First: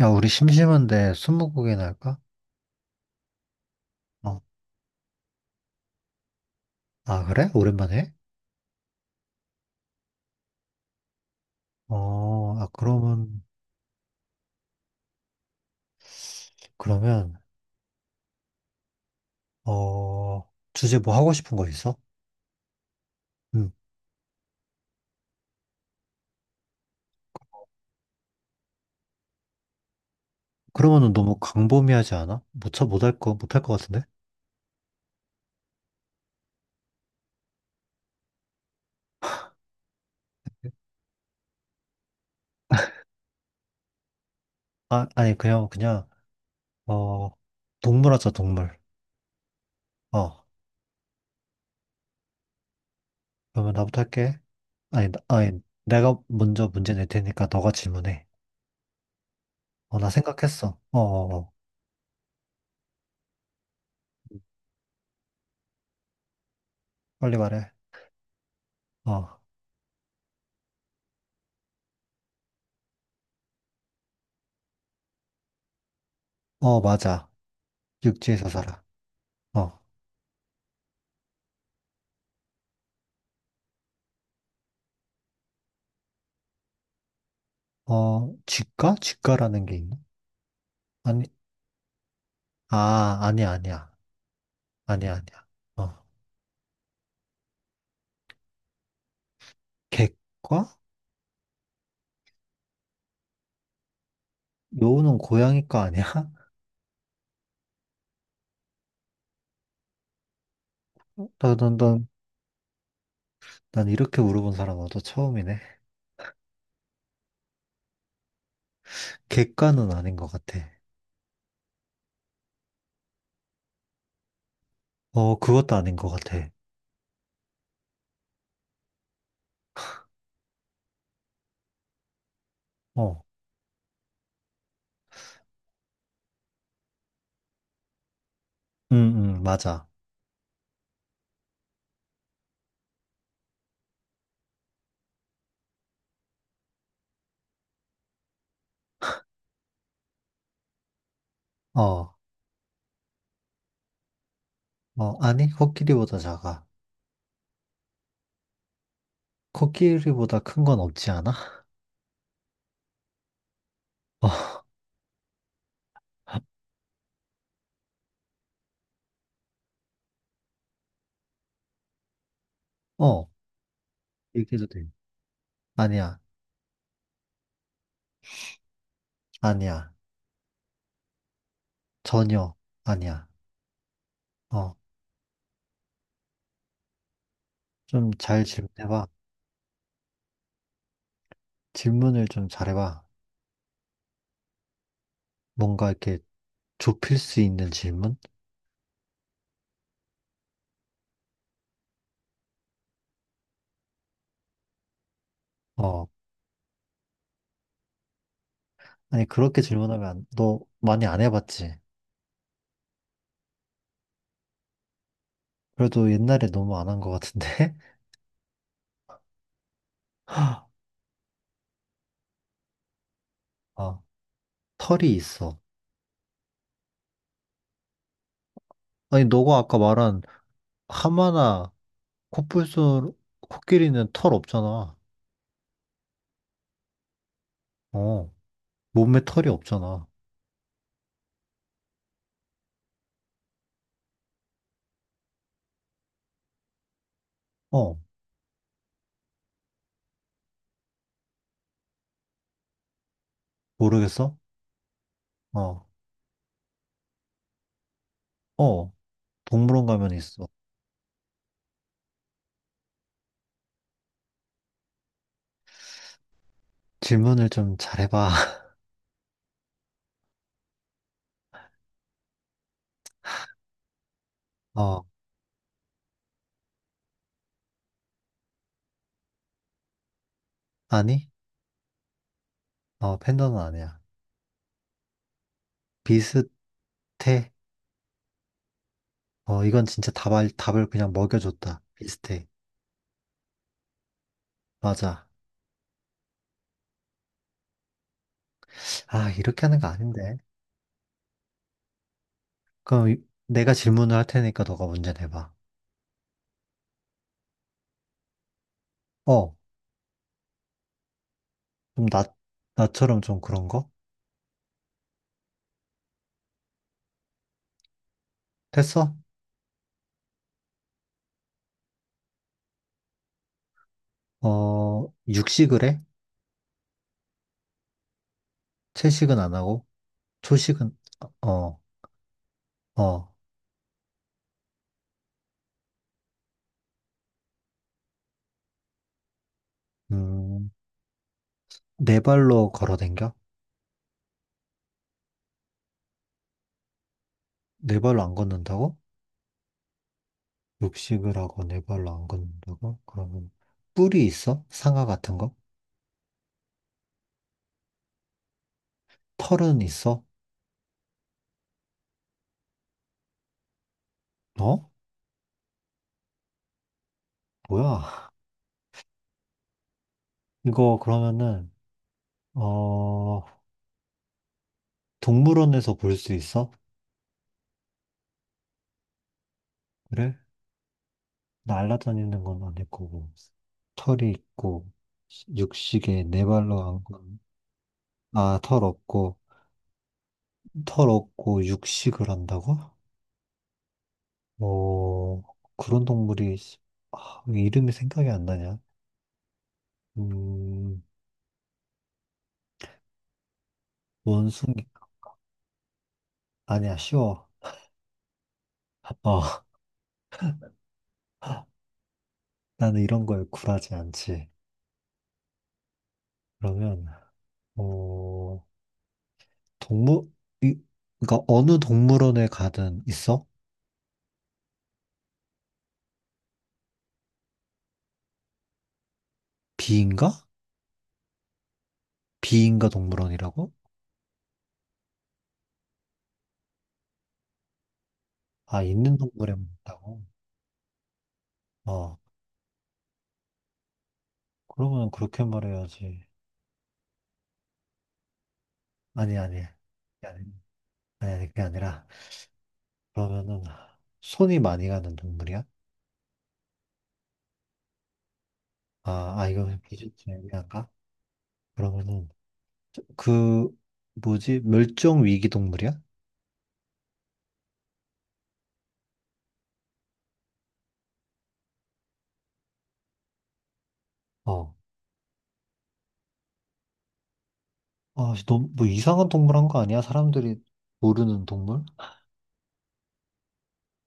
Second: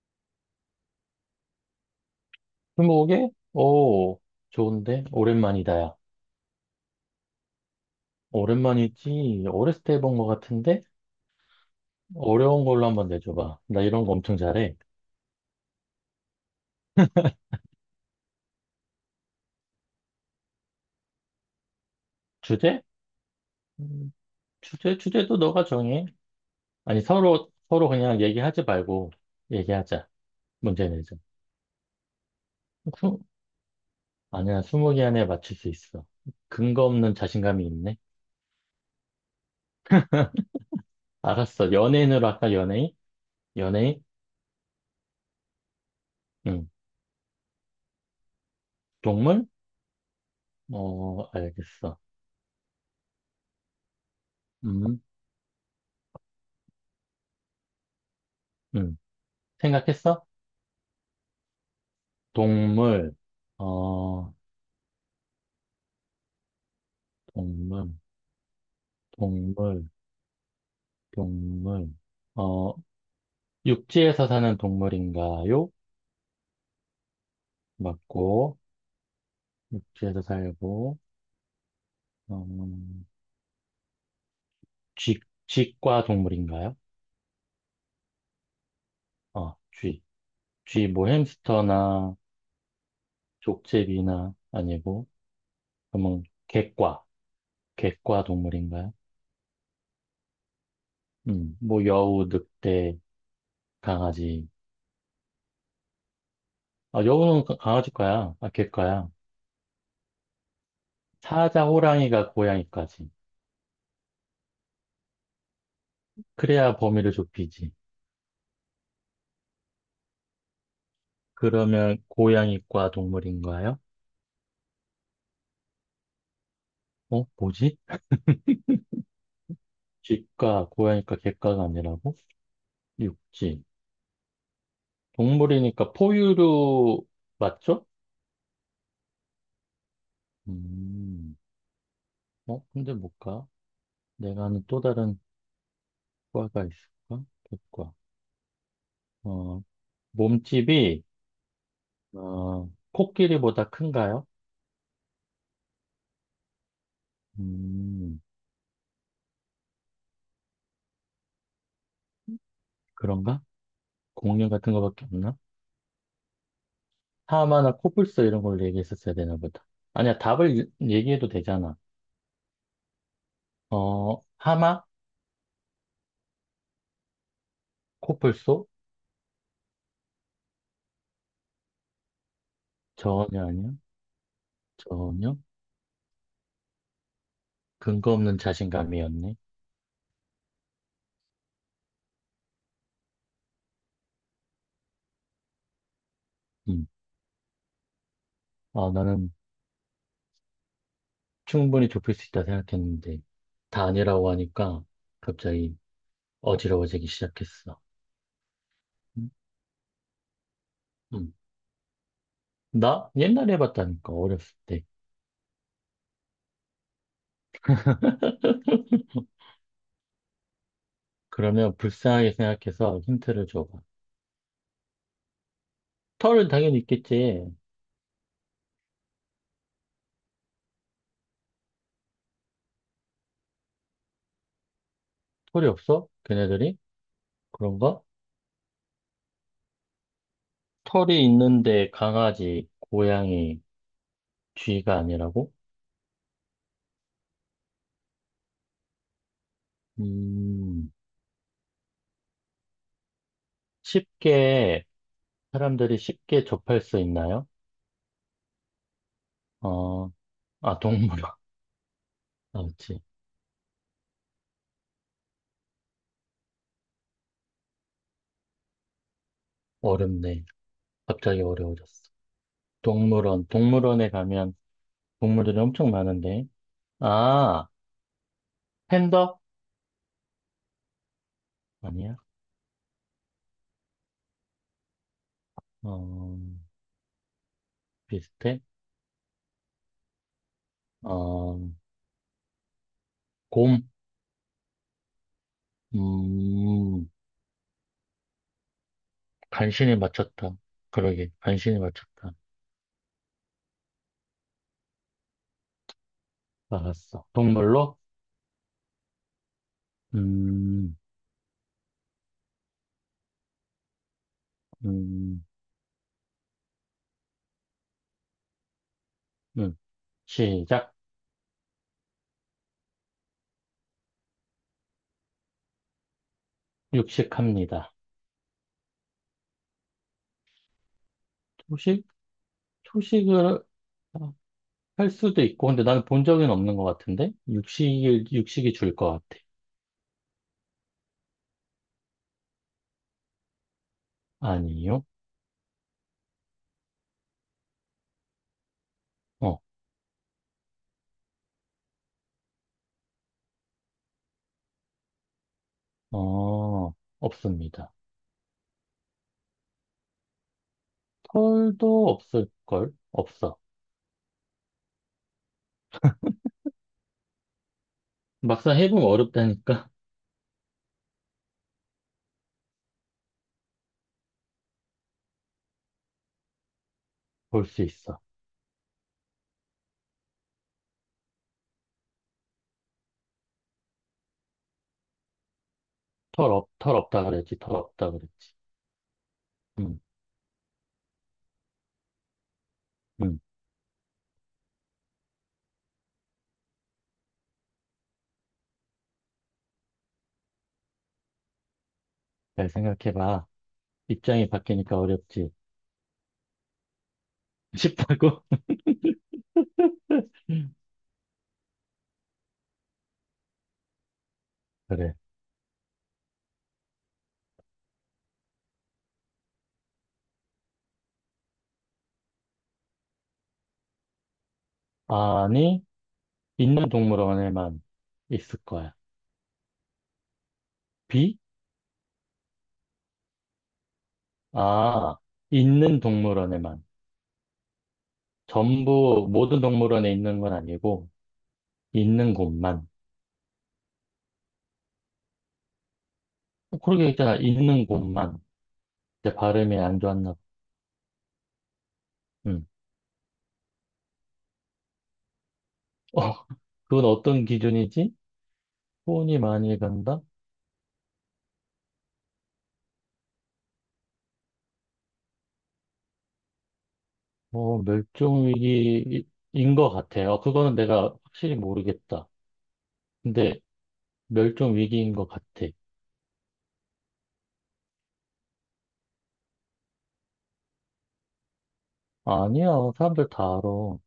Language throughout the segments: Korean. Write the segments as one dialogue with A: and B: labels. A: 야, 우리 심심한데 스무고개나 할까?
B: 스무고개? 오,
A: 어.
B: 좋은데? 오랜만이다, 야.
A: 아, 그래? 오랜만에?
B: 오랜만이지. 어렸을 때 해본 것 같은데?
A: 어,
B: 어려운
A: 아,
B: 걸로 한번
A: 그러면,
B: 내줘봐. 나 이런 거 엄청 잘해.
A: 그러면, 어, 주제 뭐 하고 싶은 거 있어?
B: 주제?
A: 응.
B: 음, 주제, 주제도 너가 정해. 아니, 서로, 서로 그냥 얘기하지 말고 얘기하자. 문제
A: 그러면은
B: 내자.
A: 너무 광범위하지 않아? 못, 쳐, 못할
B: 스-
A: 거, 못할 것 같은데?
B: 아니야, 스무 개 안에 맞출 수 있어. 근거 없는 자신감이 있네. 알았어. 연예인으로 할까, 연예인? 연예인?
A: 아, 아니, 그냥,
B: 응.
A: 어, 동물 하자, 동물.
B: 동물?
A: 어,
B: 어, 알겠어.
A: 그러면 나부터 할게.
B: 음,
A: 아니, 나- 아니, 내가 먼저 문제 낼 테니까 너가 질문해.
B: 음.
A: 어, 나
B: 생각했어?
A: 생각했어. 어, 어, 어.
B: 동물, 어,
A: 빨리 말해.
B: 동물,
A: 어,
B: 동물, 동물, 어, 육지에서 사는 동물인가요?
A: 어, 맞아. 육지에서
B: 맞고,
A: 살아. 어.
B: 육지에서 살고, 음, 쥐, 쥐과 동물인가요?
A: 어, 직가?
B: 어,
A: 직가라는 게 있나?
B: 쥐. 쥐, 뭐
A: 아니,
B: 햄스터나
A: 아, 아니야, 아니야.
B: 족제비나 아니고,
A: 아니야, 아니야. 어,
B: 그러면 개과, 개과 동물인가요?
A: 객과?
B: 뭐 여우, 늑대, 강아지.
A: 요는 고양이과 아니야?
B: 아, 여우는 강아지과야. 아, 개과야.
A: 난,
B: 사자,
A: 난, 난,
B: 호랑이가 고양이까지.
A: 난 이렇게 물어본 사람 나도 처음이네.
B: 그래야 범위를 좁히지.
A: 객과는 아닌 것 같아.
B: 그러면 고양이과 동물인가요?
A: 어, 그것도 아닌 것 같아.
B: 어, 뭐지? 쥐과, 고양이과, 개과가 아니라고?
A: 어,
B: 육지. 동물이니까 포유류 맞죠?
A: 응, 응, 맞아.
B: 음, 어, 근데 뭘까? 내가 아는 또 다른 과가 있을까? 개과. 어, 몸집이,
A: 어,
B: 어, 코끼리보다 큰가요?
A: 어, 아니, 코끼리보다 작아.
B: 음,
A: 코끼리보다 큰 건 없지 않아?
B: 그런가? 공룡 같은 거밖에 없나? 하마나 코뿔소 이런 걸로 얘기했었어야 되나 보다. 아니야, 답을 얘기해도 되잖아.
A: 어, 어,
B: 어,
A: 얘기해도
B: 하마?
A: 돼. 아니야,
B: 코뿔소?
A: 아니야. 전혀, 아니야.
B: 전혀 아니야.
A: 어,
B: 전혀.
A: 좀
B: 근거 없는
A: 잘 질문해봐.
B: 자신감이었네.
A: 질문을 좀 잘해봐. 뭔가 이렇게
B: 음.
A: 좁힐 수 있는 질문?
B: 아, 나는 충분히 좁힐 수 있다 생각했는데, 다 아니라고 하니까 갑자기
A: 어,
B: 어지러워지기 시작했어.
A: 아니,
B: 음.
A: 그렇게 질문하면 안- 너 많이 안
B: 음.
A: 해봤지?
B: 나 옛날에 해봤다니까, 어렸을 때.
A: 그래도 옛날에 너무 안 한 것 같은데?
B: 그러면 불쌍하게 생각해서 힌트를 줘봐.
A: 어, 털이 있어.
B: 털은 당연히 있겠지.
A: 아니, 너가 아까 말한 하마나 코뿔소, 코끼리는 털 없잖아.
B: 털이 없어? 걔네들이? 그런가?
A: 어, 몸에 털이 없잖아.
B: 털이 있는데 강아지, 고양이, 쥐가 아니라고?
A: 어,
B: 음,
A: 모르겠어?
B: 쉽게
A: 어,
B: 사람들이 쉽게 접할 수 있나요?
A: 어, 동물원
B: 어,
A: 가면 있어.
B: 아, 동물원. 아, 그치.
A: 질문을 좀 잘해봐.
B: 어렵네. 갑자기 어려워졌어. 동물원. 동물원에 가면
A: 어,
B: 동물들이 엄청 많은데. 아, 팬더?
A: 아니?
B: 아니야.
A: 어, 팬더는 아니야.
B: 어,
A: 비슷해.
B: 비슷해.
A: 어, 이건 진짜 답을, 답을 그냥
B: 어,
A: 먹여줬다. 비슷해.
B: 곰.
A: 맞아.
B: 음,
A: 아, 이렇게 하는 거
B: 간신히
A: 아닌데.
B: 맞췄다. 그러게, 간신히 맞췄다.
A: 내가 질문을 할 테니까 너가 문제 내봐.
B: 알았어. 동물로?
A: 어,
B: 음,
A: 좀 나, 나처럼 좀 그런 거?
B: 음,
A: 됐어?
B: 음. 시작.
A: 어, 육식을 해?
B: 육식합니다.
A: 채식은 안 하고? 초식은, 어,
B: 초식?
A: 어,
B: 초식을, 아, 할 수도 있고, 근데 나는 본 적은 없는 것 같은데? 육식이 줄 것 같아.
A: 음, 네 발로 걸어 댕겨?
B: 아니요?
A: 네 발로 안 걷는다고?
B: 어,
A: 육식을 하고 네 발로 안 걷는다고? 그러면 뿔이 있어? 상아 같은 거?
B: 어, 없습니다.
A: 털은 있어?
B: 털도 없을걸? 없어.
A: 어? 뭐야?
B: 막상 해보면 어렵다니까?
A: 이거 그러면은 어, 동물원에서 볼 수 있어?
B: 볼 수 있어.
A: 그래? 날아다니는 건 아닐 거고, 털이 있고, 육식에 네 발로
B: 털
A: 한
B: 없다
A: 건,
B: 그랬지, 털 없다 그랬지.
A: 아, 털 없고,
B: 음,
A: 털 없고 육식을 한다고?
B: 음,
A: 어, 그런 동물이, 아, 왜 이름이 생각이 안 나냐? 음,
B: 잘 생각해봐. 입장이
A: 원숭이,
B: 바뀌니까 어렵지.
A: 아니야, 쉬워.
B: 싶다고?
A: 어, 나는 이런 거에 굴하지 않지.
B: 그래.
A: 그러면, 어, 동물, 이, 그러니까 어느 동물원에 가든 있어?
B: 아니, 있는 동물원에만 있을 거야.
A: 비인가?
B: 비?
A: 비인가 동물원이라고?
B: 아, 있는 동물원에만.
A: 아, 있는
B: 전부
A: 동물에 이
B: 모든
A: 라다
B: 동물원에
A: 고
B: 있는 건 아니고
A: 어,
B: 있는 곳만.
A: 그러면 그렇게 말해야지.
B: 어, 그러게 있잖아. 있는 곳만. 이제
A: 아니, 아니. 아니,
B: 발음이 안 좋았나 봐.
A: 아니, 그게 아니라,
B: 음.
A: 그러면은, 손이 많이 가는 동물이야?
B: 어, 그건 어떤 기준이지? 손이
A: 아, 아, 이거
B: 많이
A: 기준
B: 간다?
A: 좀 애매한가? 그러면은, 저- 그, 뭐지? 멸종 위기 동물이야?
B: 어, 멸종위기인 것 같아. 요 그거는 내가 확실히 모르겠다. 근데
A: 어.
B: 멸종위기인 것 같아.
A: 아, 너무, 뭐 이상한 동물 한 거 아니야? 사람들이 모르는 동물?
B: 아니야. 사람들 다 알아.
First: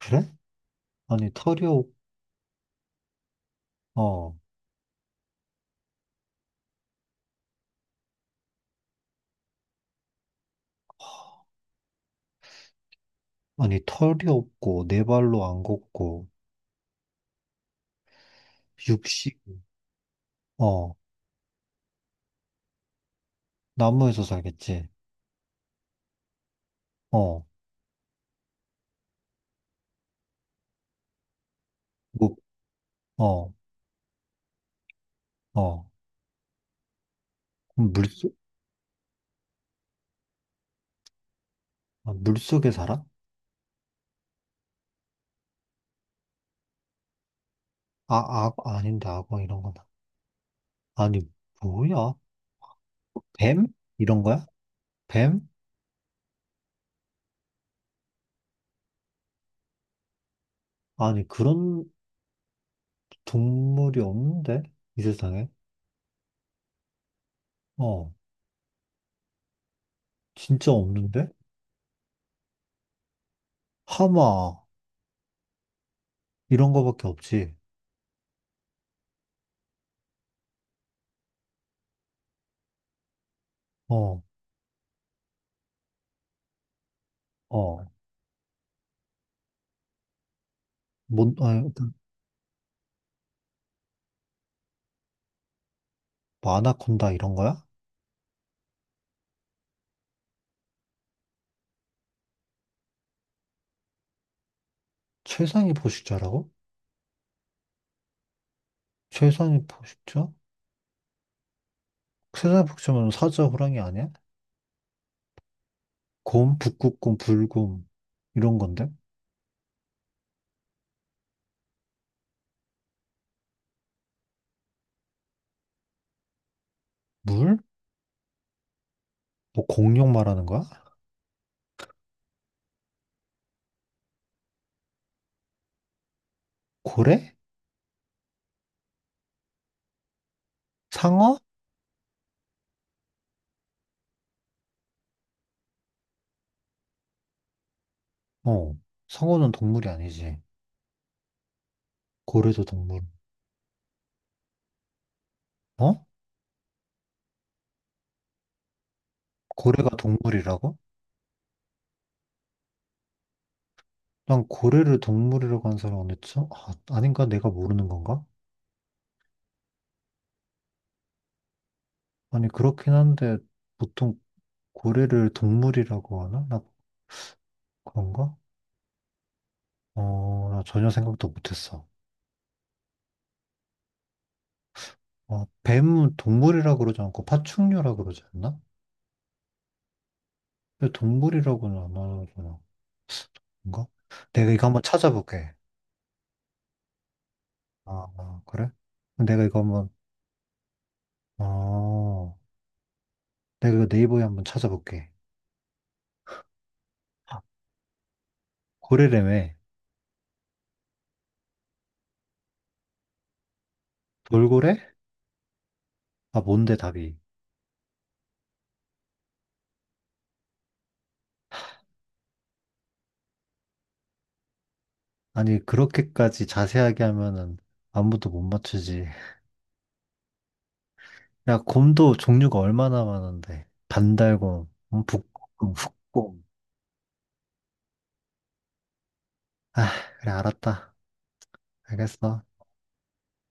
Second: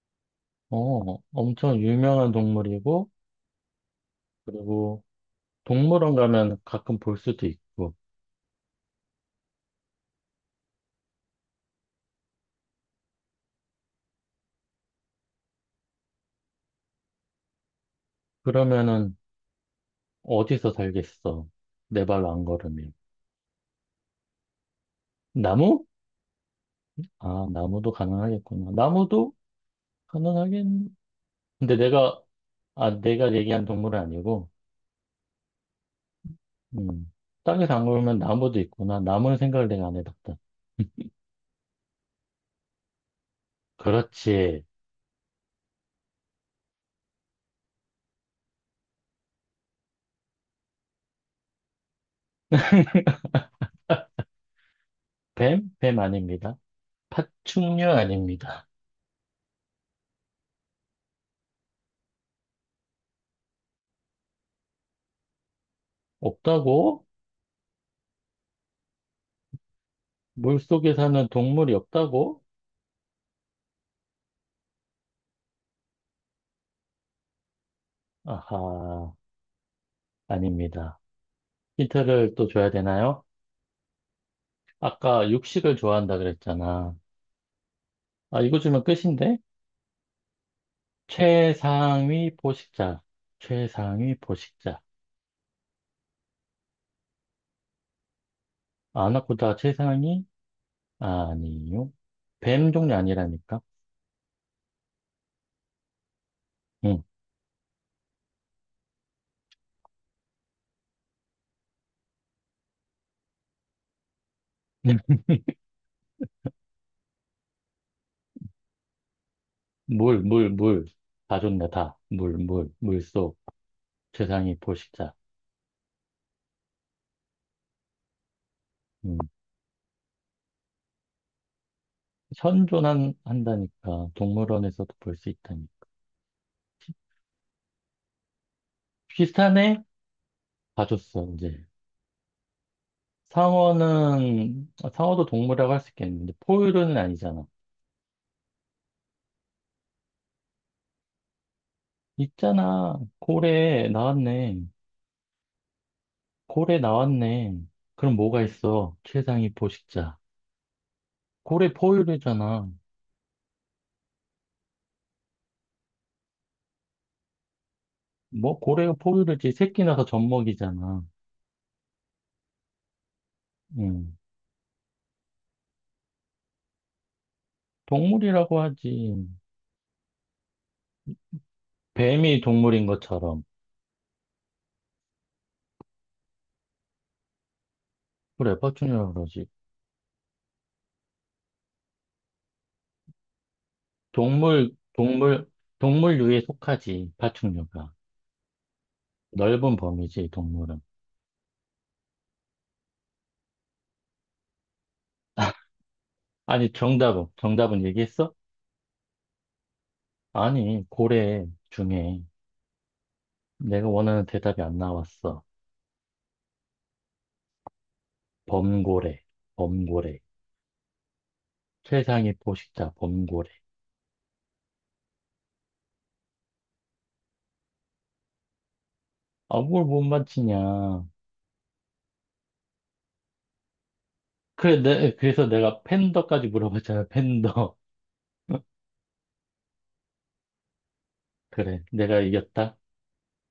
A: 그래?
B: 어,
A: 아니, 털이
B: 엄청
A: 없,
B: 유명한 동물이고,
A: 어.
B: 그리고 동물원 가면 가끔 볼 수도 있고.
A: 아니, 털이 없고, 네 발로 안 걷고,
B: 그러면은
A: 육식,
B: 어디서
A: 어.
B: 살겠어? 내 발로 안 걸으면.
A: 나무에서 살겠지.
B: 나무?
A: 어,
B: 아, 나무도 가능하겠구나. 나무도 가능하긴. 근데 내가,
A: 뭐,
B: 아, 내가
A: 어,
B: 얘기한 동물은 아니고,
A: 어.
B: 음, 땅에서 안
A: 그럼
B: 걸으면
A: 물속,
B: 나무도 있구나. 나무는 생각을 내가 안 해봤다.
A: 아, 물속에 살아?
B: 그렇지.
A: 아, 아, 아닌데, 악어 이런 거 아니, 뭐야? 뱀? 이런 거야? 뱀?
B: 뱀? 뱀 아닙니다. 파충류 아닙니다.
A: 아니, 그런 동물이 없는데? 이 세상에?
B: 없다고?
A: 어, 진짜
B: 물속에 사는
A: 없는데?
B: 동물이 없다고?
A: 하마, 이런 거밖에 없지.
B: 아하, 아닙니다. 힌트를 또 줘야 되나요?
A: 어,
B: 아까 육식을 좋아한다 그랬잖아.
A: 어.
B: 아, 이거 주면 끝인데?
A: 뭔, 아니, 그
B: 최상위 포식자. 최상위 포식자.
A: 아나콘다 이런 거야?
B: 아나코다 최상위? 아니요. 뱀 종류 아니라니까?
A: 최상위 포식자라고?
B: 응.
A: 최상위 포식자? 최상위 포식자면 사자, 호랑이 아니야? 곰, 북극곰, 불곰 이런 건데?
B: 물. 다 좋네, 다. 물속. 최상위 포식자.
A: 물?
B: 음.
A: 뭐 공룡 말하는 거야?
B: 한다니까. 동물원에서도 볼 수 있다니.
A: 고래?
B: 비슷하네? 다 줬어,
A: 상어?
B: 이제. 아, 상어도 동물이라고 할 수 있겠는데, 포유류는 아니잖아.
A: 어, 상어는 동물이 아니지. 고래도
B: 있잖아.
A: 동물.
B: 고래, 나왔네.
A: 어?
B: 고래 나왔네. 그럼 뭐가 있어? 최상위
A: 고래가
B: 포식자.
A: 동물이라고?
B: 고래 포유류잖아.
A: 난 고래를 동물이라고 한 사람 어딨죠? 아, 아닌가? 내가 모르는 건가?
B: 뭐 고래가 포유류지 새끼 나서 젖먹이잖아.
A: 아니, 그렇긴 한데
B: 응.
A: 보통 고래를 동물이라고 하나? 나 그런가?
B: 동물이라고 하지.
A: 어, 나 전혀 생각도 못했어.
B: 뱀이 동물인 것처럼.
A: 어, 뱀은 동물이라고 그러지 않고 파충류라고 그러지
B: 그래,
A: 않나?
B: 파충류라고 그러지.
A: 왜 동물이라고는 안 하잖아. 뭔가? 내가 이거
B: 동물,
A: 한번
B: 동물,
A: 찾아볼게.
B: 동물류에 속하지, 파충류가.
A: 아, 아, 그래? 그럼 내가 이거
B: 넓은
A: 한번,
B: 범위지, 동물은.
A: 어, 내가 이거 네이버에 한번 찾아볼게.
B: 정답은 얘기했어?
A: 고래래며.
B: 아니, 고래 중에 내가 원하는 대답이
A: 돌고래?
B: 안 나왔어.
A: 아, 뭔데 답이?
B: 범고래, 범고래. 세상의 포식자 범고래.
A: 아니, 그렇게까지 자세하게 하면은 아무도 못 맞추지.
B: 아, 뭘 못 맞히냐.
A: 야, 곰도 종류가 얼마나 많은데. 반달곰,
B: 그래서
A: 북곰,
B: 내가
A: 흑곰.
B: 팬더까지 물어봤잖아, 팬더.
A: 아, 그래, 알았다.
B: 그래, 내가
A: 알겠어.
B: 이겼다.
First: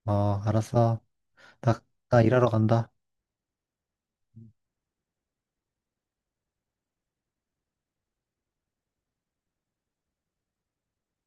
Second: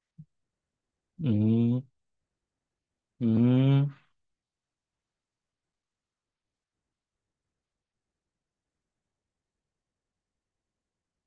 A: 어, 알았어.
B: 음,
A: 나, 나 일하러 간다.
B: 음.